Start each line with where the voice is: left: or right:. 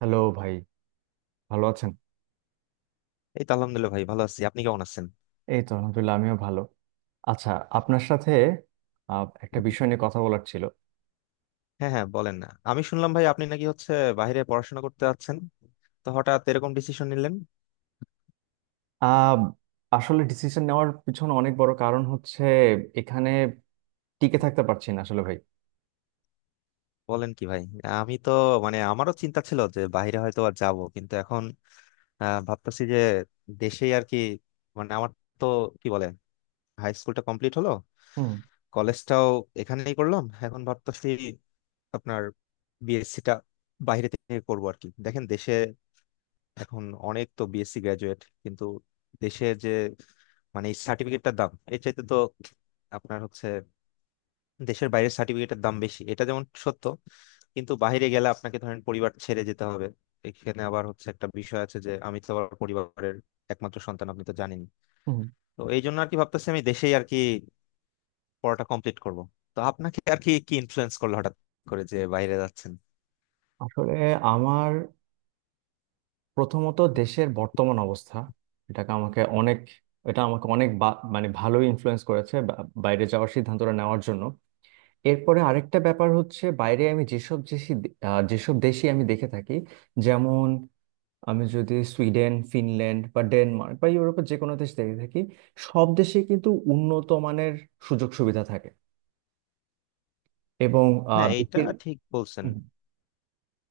right: Hello ভাই, ভালো আছেন?
left: এই তো আলহামদুলিল্লাহ ভাই, ভালো আছি। আপনি কেমন আছেন?
right: এই তো আলহামদুলিল্লাহ, আমিও ভালো। আচ্ছা, আপনার সাথে একটা বিষয় নিয়ে কথা বলার ছিল।
left: হ্যাঁ হ্যাঁ, বলেন না। আমি শুনলাম ভাই, আপনি নাকি হচ্ছে বাইরে পড়াশোনা করতে যাচ্ছেন। তো হঠাৎ এরকম ডিসিশন নিলেন?
right: আহ, আসলে ডিসিশন নেওয়ার পিছনে অনেক বড় কারণ হচ্ছে, এখানে টিকে থাকতে পারছি না আসলে ভাই।
left: বলেন কি ভাই! আমি তো মানে আমারও চিন্তা ছিল যে বাইরে হয়তো আর যাব, কিন্তু এখন ভাবতেছি যে দেশেই আর কি। মানে আমার তো, কি বলে, হাই স্কুলটা কমপ্লিট হলো,
right: হুম
left: কলেজটাও এখানেই করলাম। এখন ভাবতেছি আপনার বিএসসিটা বাইরে থেকে করবো আর কি। দেখেন, দেশে এখন অনেক তো বিএসসি গ্রাজুয়েট, কিন্তু দেশের যে মানে সার্টিফিকেটটার দাম এর চাইতে তো আপনার হচ্ছে দেশের বাইরের সার্টিফিকেটের দাম বেশি, এটা যেমন সত্য, কিন্তু বাইরে গেলে আপনাকে ধরেন পরিবার ছেড়ে যেতে হবে। এখানে আবার হচ্ছে একটা বিষয় আছে যে, আমি তো আবার পরিবারের একমাত্র সন্তান, আপনি তো জানেন।
right: হুম।
left: তো এই জন্য আর কি ভাবতেছি আমি দেশেই আর কি পড়াটা কমপ্লিট করব। তো আপনাকে আর কি কি ইনফ্লুয়েন্স করলো হঠাৎ করে যে বাইরে যাচ্ছেন?
right: আসলে আমার প্রথমত দেশের বর্তমান অবস্থা, এটাকে আমাকে অনেক এটা আমাকে অনেক মানে ভালোই ইনফ্লুয়েন্স করেছে, বাইরে যাওয়ার সিদ্ধান্তটা নেওয়ার জন্য। এরপরে আরেকটা ব্যাপার হচ্ছে, বাইরে আমি যেসব দেশি দে- আহ, যেসব দেশই আমি দেখে থাকি। যেমন আমি যদি সুইডেন, ফিনল্যান্ড বা ডেনমার্ক বা ইউরোপের যে কোনো দেশ দেখে থাকি, সব দেশে কিন্তু উন্নত মানের সুযোগ সুবিধা থাকে। এবং আহ,
left: হ্যাঁ, এটা
right: বেশির
left: ঠিক বলছেন।
right: হুম,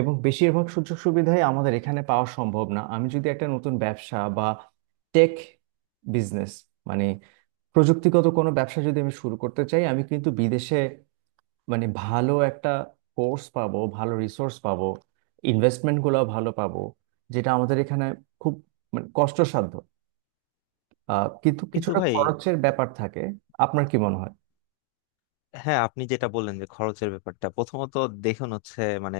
right: বেশিরভাগ সুযোগ সুবিধাই আমাদের এখানে পাওয়া সম্ভব না। আমি যদি একটা নতুন ব্যবসা বা টেক বিজনেস, মানে প্রযুক্তিগত কোনো ব্যবসা যদি আমি শুরু করতে চাই, আমি কিন্তু বিদেশে মানে ভালো একটা কোর্স পাবো, ভালো রিসোর্স পাবো, ইনভেস্টমেন্টগুলো ভালো পাবো, যেটা আমাদের এখানে খুব মানে কষ্টসাধ্য। কিন্তু
left: কিন্তু
right: কিছুটা
left: ভাই,
right: খরচের ব্যাপার থাকে। আপনার কি মনে হয়?
left: হ্যাঁ আপনি যেটা বললেন যে খরচের ব্যাপারটা, প্রথমত দেখুন হচ্ছে মানে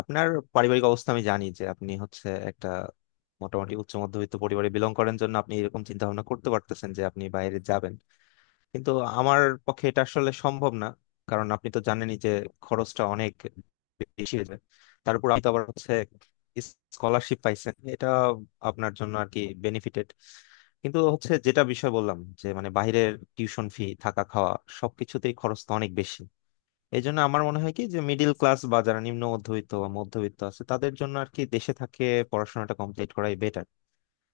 left: আপনার পারিবারিক অবস্থা আমি জানি যে, আপনি হচ্ছে একটা মোটামুটি উচ্চ মধ্যবিত্ত পরিবারে বিলং করেন জন্য আপনি এরকম চিন্তা ভাবনা করতে পারতেছেন যে আপনি বাইরে যাবেন। কিন্তু আমার পক্ষে এটা আসলে সম্ভব না, কারণ আপনি তো জানেনই যে খরচটা অনেক বেশি হয়ে যায়। তারপর আপনি তো আবার হচ্ছে স্কলারশিপ পাইছেন, এটা আপনার জন্য আর কি বেনিফিটেড, কিন্তু হচ্ছে যেটা বিষয় বললাম যে মানে বাইরের টিউশন ফি, থাকা খাওয়া সবকিছুতেই খরচ তো অনেক বেশি। এই জন্য আমার মনে হয় কি যে, মিডিল ক্লাস বা যারা নিম্ন মধ্যবিত্ত বা মধ্যবিত্ত আছে তাদের জন্য আর কি দেশে থাকে পড়াশোনাটা কমপ্লিট করাই বেটার।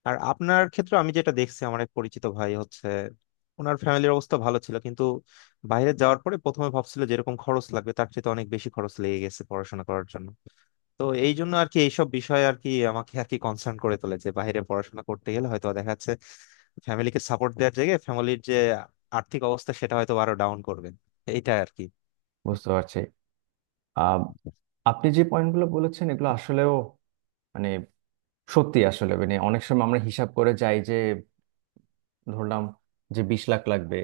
left: আর আপনার ক্ষেত্রে আমি যেটা দেখছি, আমার এক পরিচিত ভাই হচ্ছে ওনার ফ্যামিলির অবস্থা ভালো ছিল কিন্তু বাইরে যাওয়ার পরে প্রথমে ভাবছিল যেরকম খরচ লাগবে তার চেয়ে তো অনেক বেশি খরচ লেগে গেছে পড়াশোনা করার জন্য। তো এই জন্য আর কি এইসব বিষয় আর কি আমাকে আর কি কনসার্ন করে তোলে যে, বাইরে পড়াশোনা করতে গেলে হয়তো দেখা যাচ্ছে ফ্যামিলিকে সাপোর্ট দেওয়ার জায়গায় ফ্যামিলির যে আর্থিক অবস্থা সেটা হয়তো আরো ডাউন করবেন, এইটা আর কি।
right: বুঝতে পারছি। আহ, আপনি যে পয়েন্টগুলো বলেছেন, এগুলো আসলেও মানে সত্যি। আসলে মানে অনেক সময় আমরা হিসাব করে যাই যে ধরলাম যে 20 লাখ লাগবে,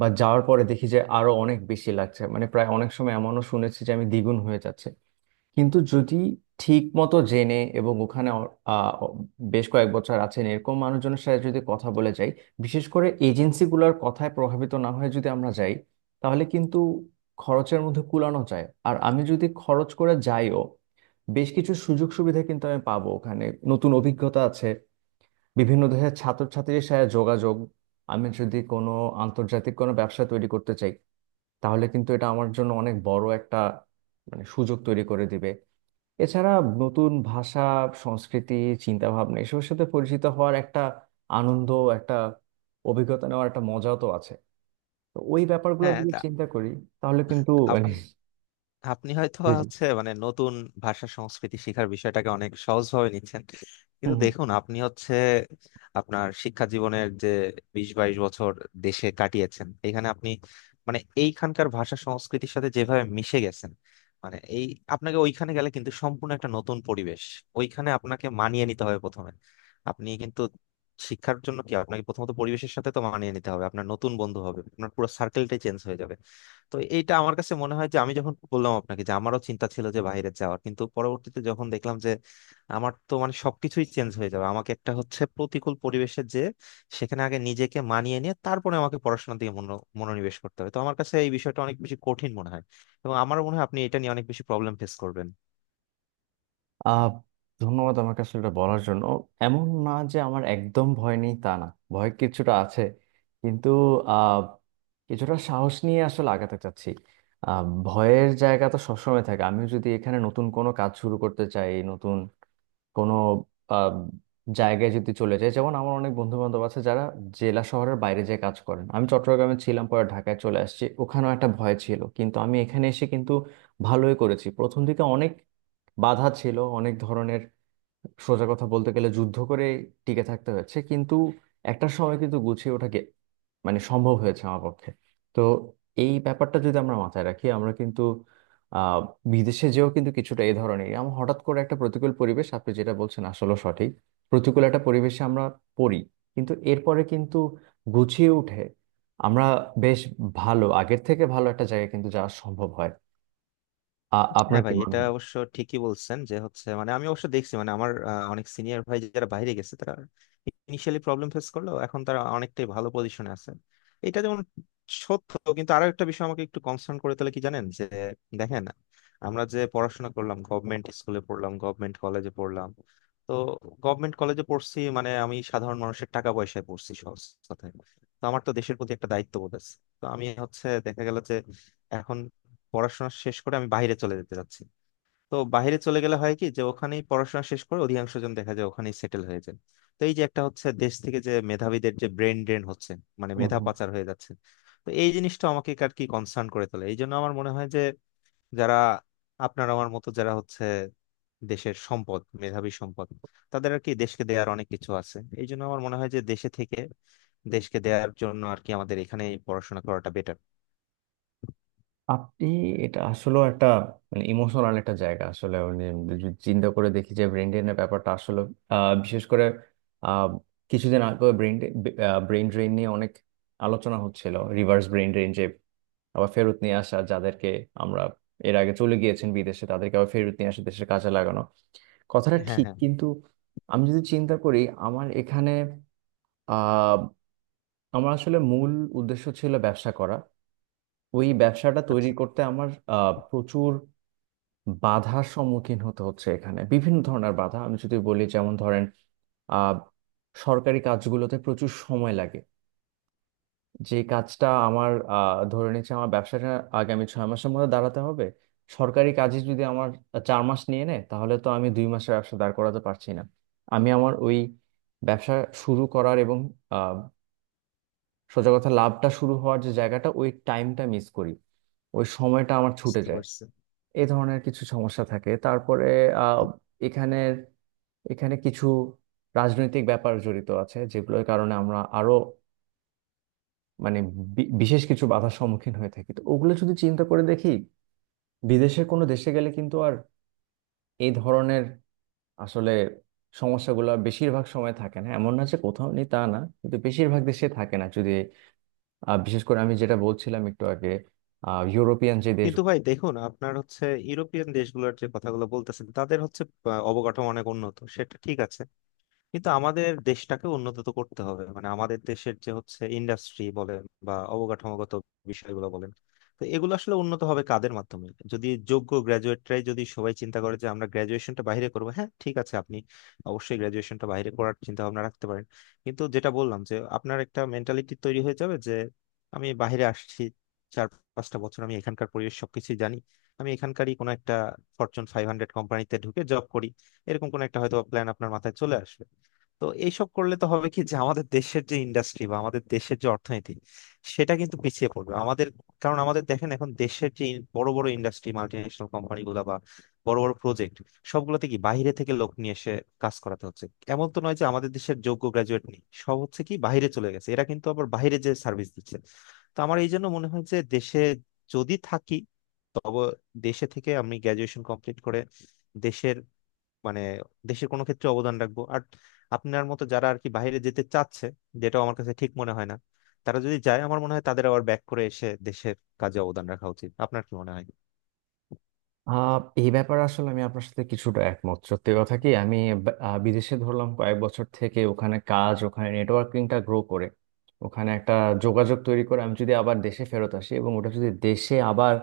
right: বা যাওয়ার পরে দেখি যে আরো অনেক বেশি লাগছে। মানে প্রায় অনেক সময় এমনও শুনেছি যে আমি দ্বিগুণ হয়ে যাচ্ছে। কিন্তু যদি ঠিক মতো জেনে এবং ওখানে আহ, বেশ কয়েক বছর আছেন এরকম মানুষজনের সাথে যদি কথা বলে যাই, বিশেষ করে এজেন্সিগুলোর কথায় প্রভাবিত না হয়ে যদি আমরা যাই, তাহলে কিন্তু খরচের মধ্যে কুলানো যায়। আর আমি যদি খরচ করে যাইও, বেশ কিছু সুযোগ সুবিধা কিন্তু আমি পাবো ওখানে। নতুন অভিজ্ঞতা আছে, বিভিন্ন দেশের ছাত্রছাত্রীর সাথে যোগাযোগ। আমি যদি কোনো আন্তর্জাতিক কোনো ব্যবসা তৈরি করতে চাই, তাহলে কিন্তু এটা আমার জন্য অনেক বড় একটা মানে সুযোগ তৈরি করে দিবে। এছাড়া নতুন ভাষা, সংস্কৃতি, চিন্তা ভাবনা এসবের সাথে পরিচিত হওয়ার একটা আনন্দ, একটা অভিজ্ঞতা নেওয়ার একটা মজাও তো আছে। তো ওই ব্যাপারগুলো
left: হ্যাঁ
right: যদি
left: তা,
right: চিন্তা করি, তাহলে কিন্তু মানে।
left: আপনি আপনি হয়তো
right: জি জি।
left: হচ্ছে মানে নতুন ভাষা সংস্কৃতি শিখার বিষয়টাকে অনেক সহজভাবে নিচ্ছেন,
right: হুম
left: কিন্তু
right: হুম।
left: দেখুন আপনি হচ্ছে আপনার শিক্ষা জীবনের যে 20-22 বছর দেশে কাটিয়েছেন, এখানে আপনি মানে এইখানকার ভাষা সংস্কৃতির সাথে যেভাবে মিশে গেছেন, মানে এই আপনাকে ওইখানে গেলে কিন্তু সম্পূর্ণ একটা নতুন পরিবেশ, ওইখানে আপনাকে মানিয়ে নিতে হবে প্রথমে। আপনি কিন্তু শিক্ষার জন্য কি আপনাকে প্রথমত পরিবেশের সাথে তো মানিয়ে নিতে হবে, আপনার নতুন বন্ধু হবে, আপনার পুরো সার্কেলটাই চেঞ্জ হয়ে যাবে। তো এইটা আমার কাছে মনে হয় যে, আমি যখন বললাম আপনাকে যে আমারও চিন্তা ছিল যে বাইরে যাওয়ার, কিন্তু পরবর্তীতে যখন দেখলাম যে আমার তো মানে সবকিছুই চেঞ্জ হয়ে যাবে, আমাকে একটা হচ্ছে প্রতিকূল পরিবেশে যে সেখানে আগে নিজেকে মানিয়ে নিয়ে তারপরে আমাকে পড়াশোনার দিকে মনোনিবেশ করতে হবে, তো আমার কাছে এই বিষয়টা অনেক বেশি কঠিন মনে হয়। এবং আমারও মনে হয় আপনি এটা নিয়ে অনেক বেশি প্রবলেম ফেস করবেন।
right: আহ ধন্যবাদ আমাকে আসলে এটা বলার জন্য। এমন না যে আমার একদম ভয় নেই, তা না। ভয় কিছুটা আছে, কিন্তু আহ কিছুটা সাহস নিয়ে আসলে আগাতে চাচ্ছি। ভয়ের জায়গা তো সবসময় থাকে। আমি যদি এখানে নতুন কোনো কাজ শুরু করতে চাই, নতুন কোনো আহ, জায়গায় যদি চলে যায়, যেমন আমার অনেক বন্ধু বান্ধব আছে যারা জেলা শহরের বাইরে যেয়ে কাজ করেন। আমি চট্টগ্রামে ছিলাম, পরে ঢাকায় চলে আসছি। ওখানেও একটা ভয় ছিল, কিন্তু আমি এখানে এসে কিন্তু ভালোই করেছি। প্রথম দিকে অনেক বাধা ছিল, অনেক ধরনের। সোজা কথা বলতে গেলে যুদ্ধ করে টিকে থাকতে হয়েছে, কিন্তু একটা সময় কিন্তু গুছিয়ে ওঠাকে মানে সম্ভব হয়েছে আমার পক্ষে। তো এই ব্যাপারটা যদি আমরা মাথায় রাখি, আমরা কিন্তু আহ বিদেশে যেও কিন্তু কিছুটা এই ধরনের, আমরা হঠাৎ করে একটা প্রতিকূল পরিবেশ, আপনি যেটা বলছেন আসলে সঠিক, প্রতিকূল একটা পরিবেশে আমরা পড়ি। কিন্তু এরপরে কিন্তু গুছিয়ে উঠে আমরা বেশ ভালো, আগের থেকে ভালো একটা জায়গায় কিন্তু যাওয়া সম্ভব হয়।
left: হ্যাঁ
right: আপনার কি
left: ভাই,
right: মনে
left: এটা অবশ্য ঠিকই বলছেন যে হচ্ছে মানে আমি অবশ্য দেখছি মানে আমার অনেক সিনিয়র ভাই যারা বাইরে গেছে তারা ইনিশিয়ালি প্রবলেম ফেস করলো, এখন তারা অনেকটাই ভালো পজিশনে আছে, এটা যেমন সত্য। কিন্তু আরো একটা বিষয় আমাকে একটু কনসার্ন করে, তাহলে কি জানেন যে, দেখেন আমরা যে পড়াশোনা করলাম গভর্নমেন্ট স্কুলে পড়লাম, গভর্নমেন্ট কলেজে পড়লাম, তো গভর্নমেন্ট কলেজে পড়ছি মানে আমি সাধারণ মানুষের টাকা পয়সায় পড়ছি সহজ কথায়। তো আমার তো দেশের প্রতি একটা দায়িত্ববোধ আছে। তো আমি হচ্ছে দেখা গেল যে এখন পড়াশোনা শেষ করে আমি বাইরে চলে যেতে চাচ্ছি, তো বাইরে চলে গেলে হয় কি যে ওখানেই পড়াশোনা শেষ করে অধিকাংশ জন দেখা যায় ওখানেই সেটেল হয়ে যায়। তো এই যে একটা হচ্ছে দেশ থেকে যে মেধাবীদের যে ব্রেন ড্রেন হচ্ছে মানে মেধা
right: হয়?
left: পাচার হয়ে যাচ্ছে, তো এই জিনিসটা আমাকে আর কি কনসার্ন করে তোলে। এই জন্য আমার মনে হয় যে যারা আপনার আমার মতো যারা হচ্ছে দেশের সম্পদ, মেধাবী সম্পদ, তাদের আর কি দেশকে দেওয়ার অনেক কিছু আছে। এই জন্য আমার মনে হয় যে দেশে থেকে দেশকে দেওয়ার জন্য আর কি আমাদের এখানেই পড়াশোনা করাটা বেটার।
right: আপনি এটা আসলে একটা মানে ইমোশনাল একটা জায়গা। আসলে মানে যদি চিন্তা করে দেখি যে ব্রেন ড্রেনের ব্যাপারটা আসলে, বিশেষ করে আহ, কিছুদিন আগে ব্রেন ব্রেন ড্রেন নিয়ে অনেক আলোচনা হচ্ছিল, রিভার্স ব্রেন ড্রেন, যে আবার ফেরত নিয়ে আসা যাদেরকে আমরা এর আগে চলে গিয়েছেন বিদেশে তাদেরকে আবার ফেরত নিয়ে আসে দেশের কাজে লাগানো। কথাটা
left: হ্যাঁ
right: ঠিক,
left: হ্যাঁ,
right: কিন্তু আমি যদি চিন্তা করি আমার এখানে, আহ আমার আসলে মূল উদ্দেশ্য ছিল ব্যবসা করা। ওই ব্যবসাটা তৈরি
left: আচ্ছা,
right: করতে আমার প্রচুর বাধার সম্মুখীন হতে হচ্ছে এখানে। বিভিন্ন ধরনের বাধা আমি যদি বলি, যেমন ধরেন আহ, সরকারি কাজগুলোতে প্রচুর সময় লাগে। যে কাজটা আমার, ধরে নিচ্ছে আমার ব্যবসাটা আগামী 6 মাসের মধ্যে দাঁড়াতে হবে, সরকারি কাজে যদি আমার 4 মাস নিয়ে নেয়, তাহলে তো আমি 2 মাসের ব্যবসা দাঁড় করাতে পারছি না। আমি আমার ওই ব্যবসা শুরু করার এবং আহ, সোজা কথা লাভটা শুরু হওয়ার যে জায়গাটা, ওই টাইমটা মিস করি, ওই সময়টা আমার ছুটে
left: বুঝতে
right: যায়।
left: পারছি।
right: এই ধরনের কিছু সমস্যা থাকে। তারপরে আহ, এখানের এখানে কিছু রাজনৈতিক ব্যাপার জড়িত আছে, যেগুলোর কারণে আমরা আরো মানে বিশেষ কিছু বাধার সম্মুখীন হয়ে থাকি। তো ওগুলো যদি চিন্তা করে দেখি, বিদেশের কোনো দেশে গেলে কিন্তু আর এই ধরনের আসলে সমস্যাগুলো বেশিরভাগ সময় থাকে না। এমন না যে কোথাও নেই, তা না, কিন্তু বেশিরভাগ দেশে থাকে না। যদি বিশেষ করে আমি যেটা বলছিলাম একটু আগে, ইউরোপিয়ান যে দেশ।
left: কিন্তু ভাই দেখুন আপনার হচ্ছে ইউরোপিয়ান দেশগুলোর যে কথাগুলো বলতেছেন তাদের হচ্ছে অবকাঠামো অনেক উন্নত, সেটা ঠিক আছে, কিন্তু আমাদের দেশটাকে উন্নত তো করতে হবে। মানে আমাদের দেশের যে হচ্ছে ইন্ডাস্ট্রি বলেন বা অবকাঠামোগত বিষয়গুলো বলেন, তো এগুলো আসলে উন্নত হবে কাদের মাধ্যমে? যদি যোগ্য গ্রাজুয়েটরাই যদি সবাই চিন্তা করে যে আমরা গ্রাজুয়েশনটা বাইরে করবো, হ্যাঁ ঠিক আছে আপনি অবশ্যই গ্রাজুয়েশনটা বাইরে করার চিন্তা ভাবনা রাখতে পারেন, কিন্তু যেটা বললাম যে আপনার একটা মেন্টালিটি তৈরি হয়ে যাবে যে আমি বাইরে আসছি 4-5টা বছর, আমি এখানকার পরিবেশ সবকিছু জানি, আমি এখানকারই কোনো একটা ফরচুন 500 কোম্পানিতে ঢুকে জব করি, এরকম কোন একটা হয়তো প্ল্যান আপনার মাথায় চলে আসবে। তো এইসব করলে তো হবে কি যে আমাদের দেশের যে ইন্ডাস্ট্রি বা আমাদের দেশের যে অর্থনীতি সেটা কিন্তু পিছিয়ে পড়বে আমাদের। কারণ আমাদের দেখেন, এখন দেশের যে বড় বড় ইন্ডাস্ট্রি, মাল্টিন্যাশনাল কোম্পানি গুলা বা বড় বড় প্রজেক্ট, সবগুলোতে কি বাইরে থেকে লোক নিয়ে এসে কাজ করাতে হচ্ছে? এমন তো নয় যে আমাদের দেশের যোগ্য গ্রাজুয়েট নেই, সব হচ্ছে কি বাইরে চলে গেছে, এরা কিন্তু আবার বাইরে যে সার্ভিস দিচ্ছে। তো আমার এই জন্য মনে হয় যে দেশে যদি থাকি, তবে দেশে থেকে আমি গ্রাজুয়েশন কমপ্লিট করে দেশের মানে দেশের কোনো ক্ষেত্রে অবদান রাখবো। আর আপনার মতো যারা আর কি বাইরে যেতে চাচ্ছে, যেটা আমার কাছে ঠিক মনে হয় না, তারা যদি যায় আমার মনে হয় তাদের আবার ব্যাক করে এসে দেশের কাজে অবদান রাখা উচিত। আপনার কি মনে হয়?
right: এই ব্যাপারে আসলে আমি আপনার সাথে কিছুটা একমত। সত্যি কথা কি, আমি বিদেশে ধরলাম কয়েক বছর থেকে ওখানে কাজ, ওখানে নেটওয়ার্কিংটা গ্রো করে, ওখানে একটা যোগাযোগ তৈরি করে আমি যদি আবার দেশে ফেরত আসি এবং ওটা যদি দেশে আবার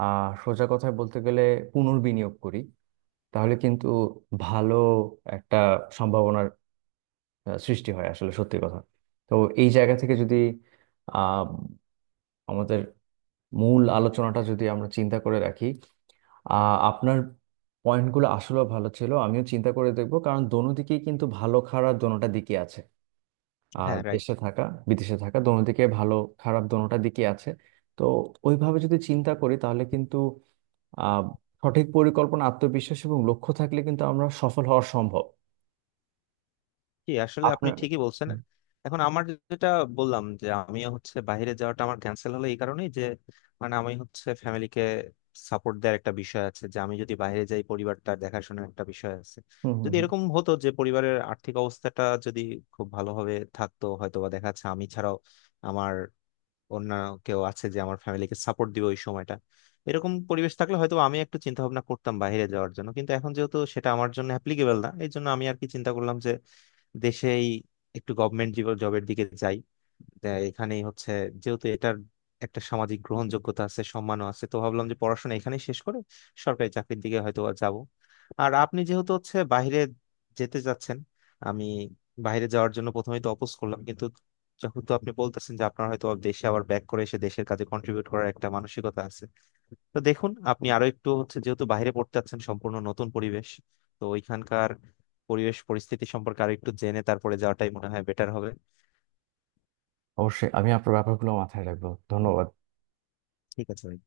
right: সোজা কথায় বলতে গেলে পুনর্বিনিয়োগ করি, তাহলে কিন্তু ভালো একটা সম্ভাবনার সৃষ্টি হয় আসলে সত্যি কথা। তো এই জায়গা থেকে যদি আহ আমাদের মূল আলোচনাটা যদি আমরা চিন্তা করে রাখি, আপনার পয়েন্টগুলো আসলে ভালো ছিল। আমিও চিন্তা করে দেখবো, কারণ দোনো দিকেই কিন্তু ভালো খারাপ দোনোটা দিকে আছে। আর
left: হ্যাঁ রাইট।
right: দেশে থাকা, বিদেশে থাকা দোনো দিকে ভালো খারাপ দোনোটা দিকে আছে। তো ওইভাবে যদি চিন্তা করি, তাহলে কিন্তু আহ সঠিক পরিকল্পনা, আত্মবিশ্বাস এবং লক্ষ্য থাকলে কিন্তু আমরা সফল হওয়া সম্ভব।
left: জি আসলে আপনি
right: আপনার
left: ঠিকই বলছেন। এখন আমার যেটা বললাম যে আমি হচ্ছে বাইরে যাওয়াটা আমার ক্যান্সেল হলো এই কারণেই যে মানে আমি হচ্ছে ফ্যামিলিকে সাপোর্ট দেওয়ার একটা বিষয় আছে যে, আমি যদি বাইরে যাই পরিবারটা দেখাশোনার একটা বিষয় আছে।
right: হুম হুম
left: যদি
right: হুম।
left: এরকম হতো যে পরিবারের আর্থিক অবস্থাটা যদি খুব ভালোভাবে থাকতো, হয়তো বা দেখা যাচ্ছে আমি ছাড়াও আমার অন্য কেউ আছে যে আমার ফ্যামিলিকে সাপোর্ট দিবে ওই সময়টা, এরকম পরিবেশ থাকলে হয়তো আমি একটু চিন্তা ভাবনা করতাম বাইরে যাওয়ার জন্য, কিন্তু এখন যেহেতু সেটা আমার জন্য অ্যাপ্লিকেবল না, এই জন্য আমি আর কি চিন্তা করলাম যে দেশেই একটু গভর্নমেন্ট জবের দিকে যাই। যে এখানেই হচ্ছে, যেহেতু এটার একটা সামাজিক গ্রহণযোগ্যতা আছে, সম্মানও আছে, তো ভাবলাম যে পড়াশোনা এখানেই শেষ করে সরকারি চাকরির দিকে হয়তো বা যাব। আর আপনি যেহেতু হচ্ছে বাইরে যেতে যাচ্ছেন, আমি বাইরে যাওয়ার জন্য প্রথমেই তো অপোজ করলাম, কিন্তু যেহেতু আপনি বলতেছেন যে আপনার হয়তো দেশে আবার ব্যাক করে এসে দেশের কাজে কন্ট্রিবিউট করার একটা মানসিকতা আছে, তো দেখুন আপনি আরো একটু হচ্ছে যেহেতু বাইরে পড়তে যাচ্ছেন সম্পূর্ণ নতুন পরিবেশ, তো ওইখানকার পরিবেশ পরিস্থিতি সম্পর্কে আরো একটু জেনে তারপরে যাওয়াটাই মনে হয় বেটার হবে।
right: অবশ্যই আমি আপনার ব্যাপারগুলো মাথায় রাখবো, ধন্যবাদ।
left: ঠিক আছে ভাই।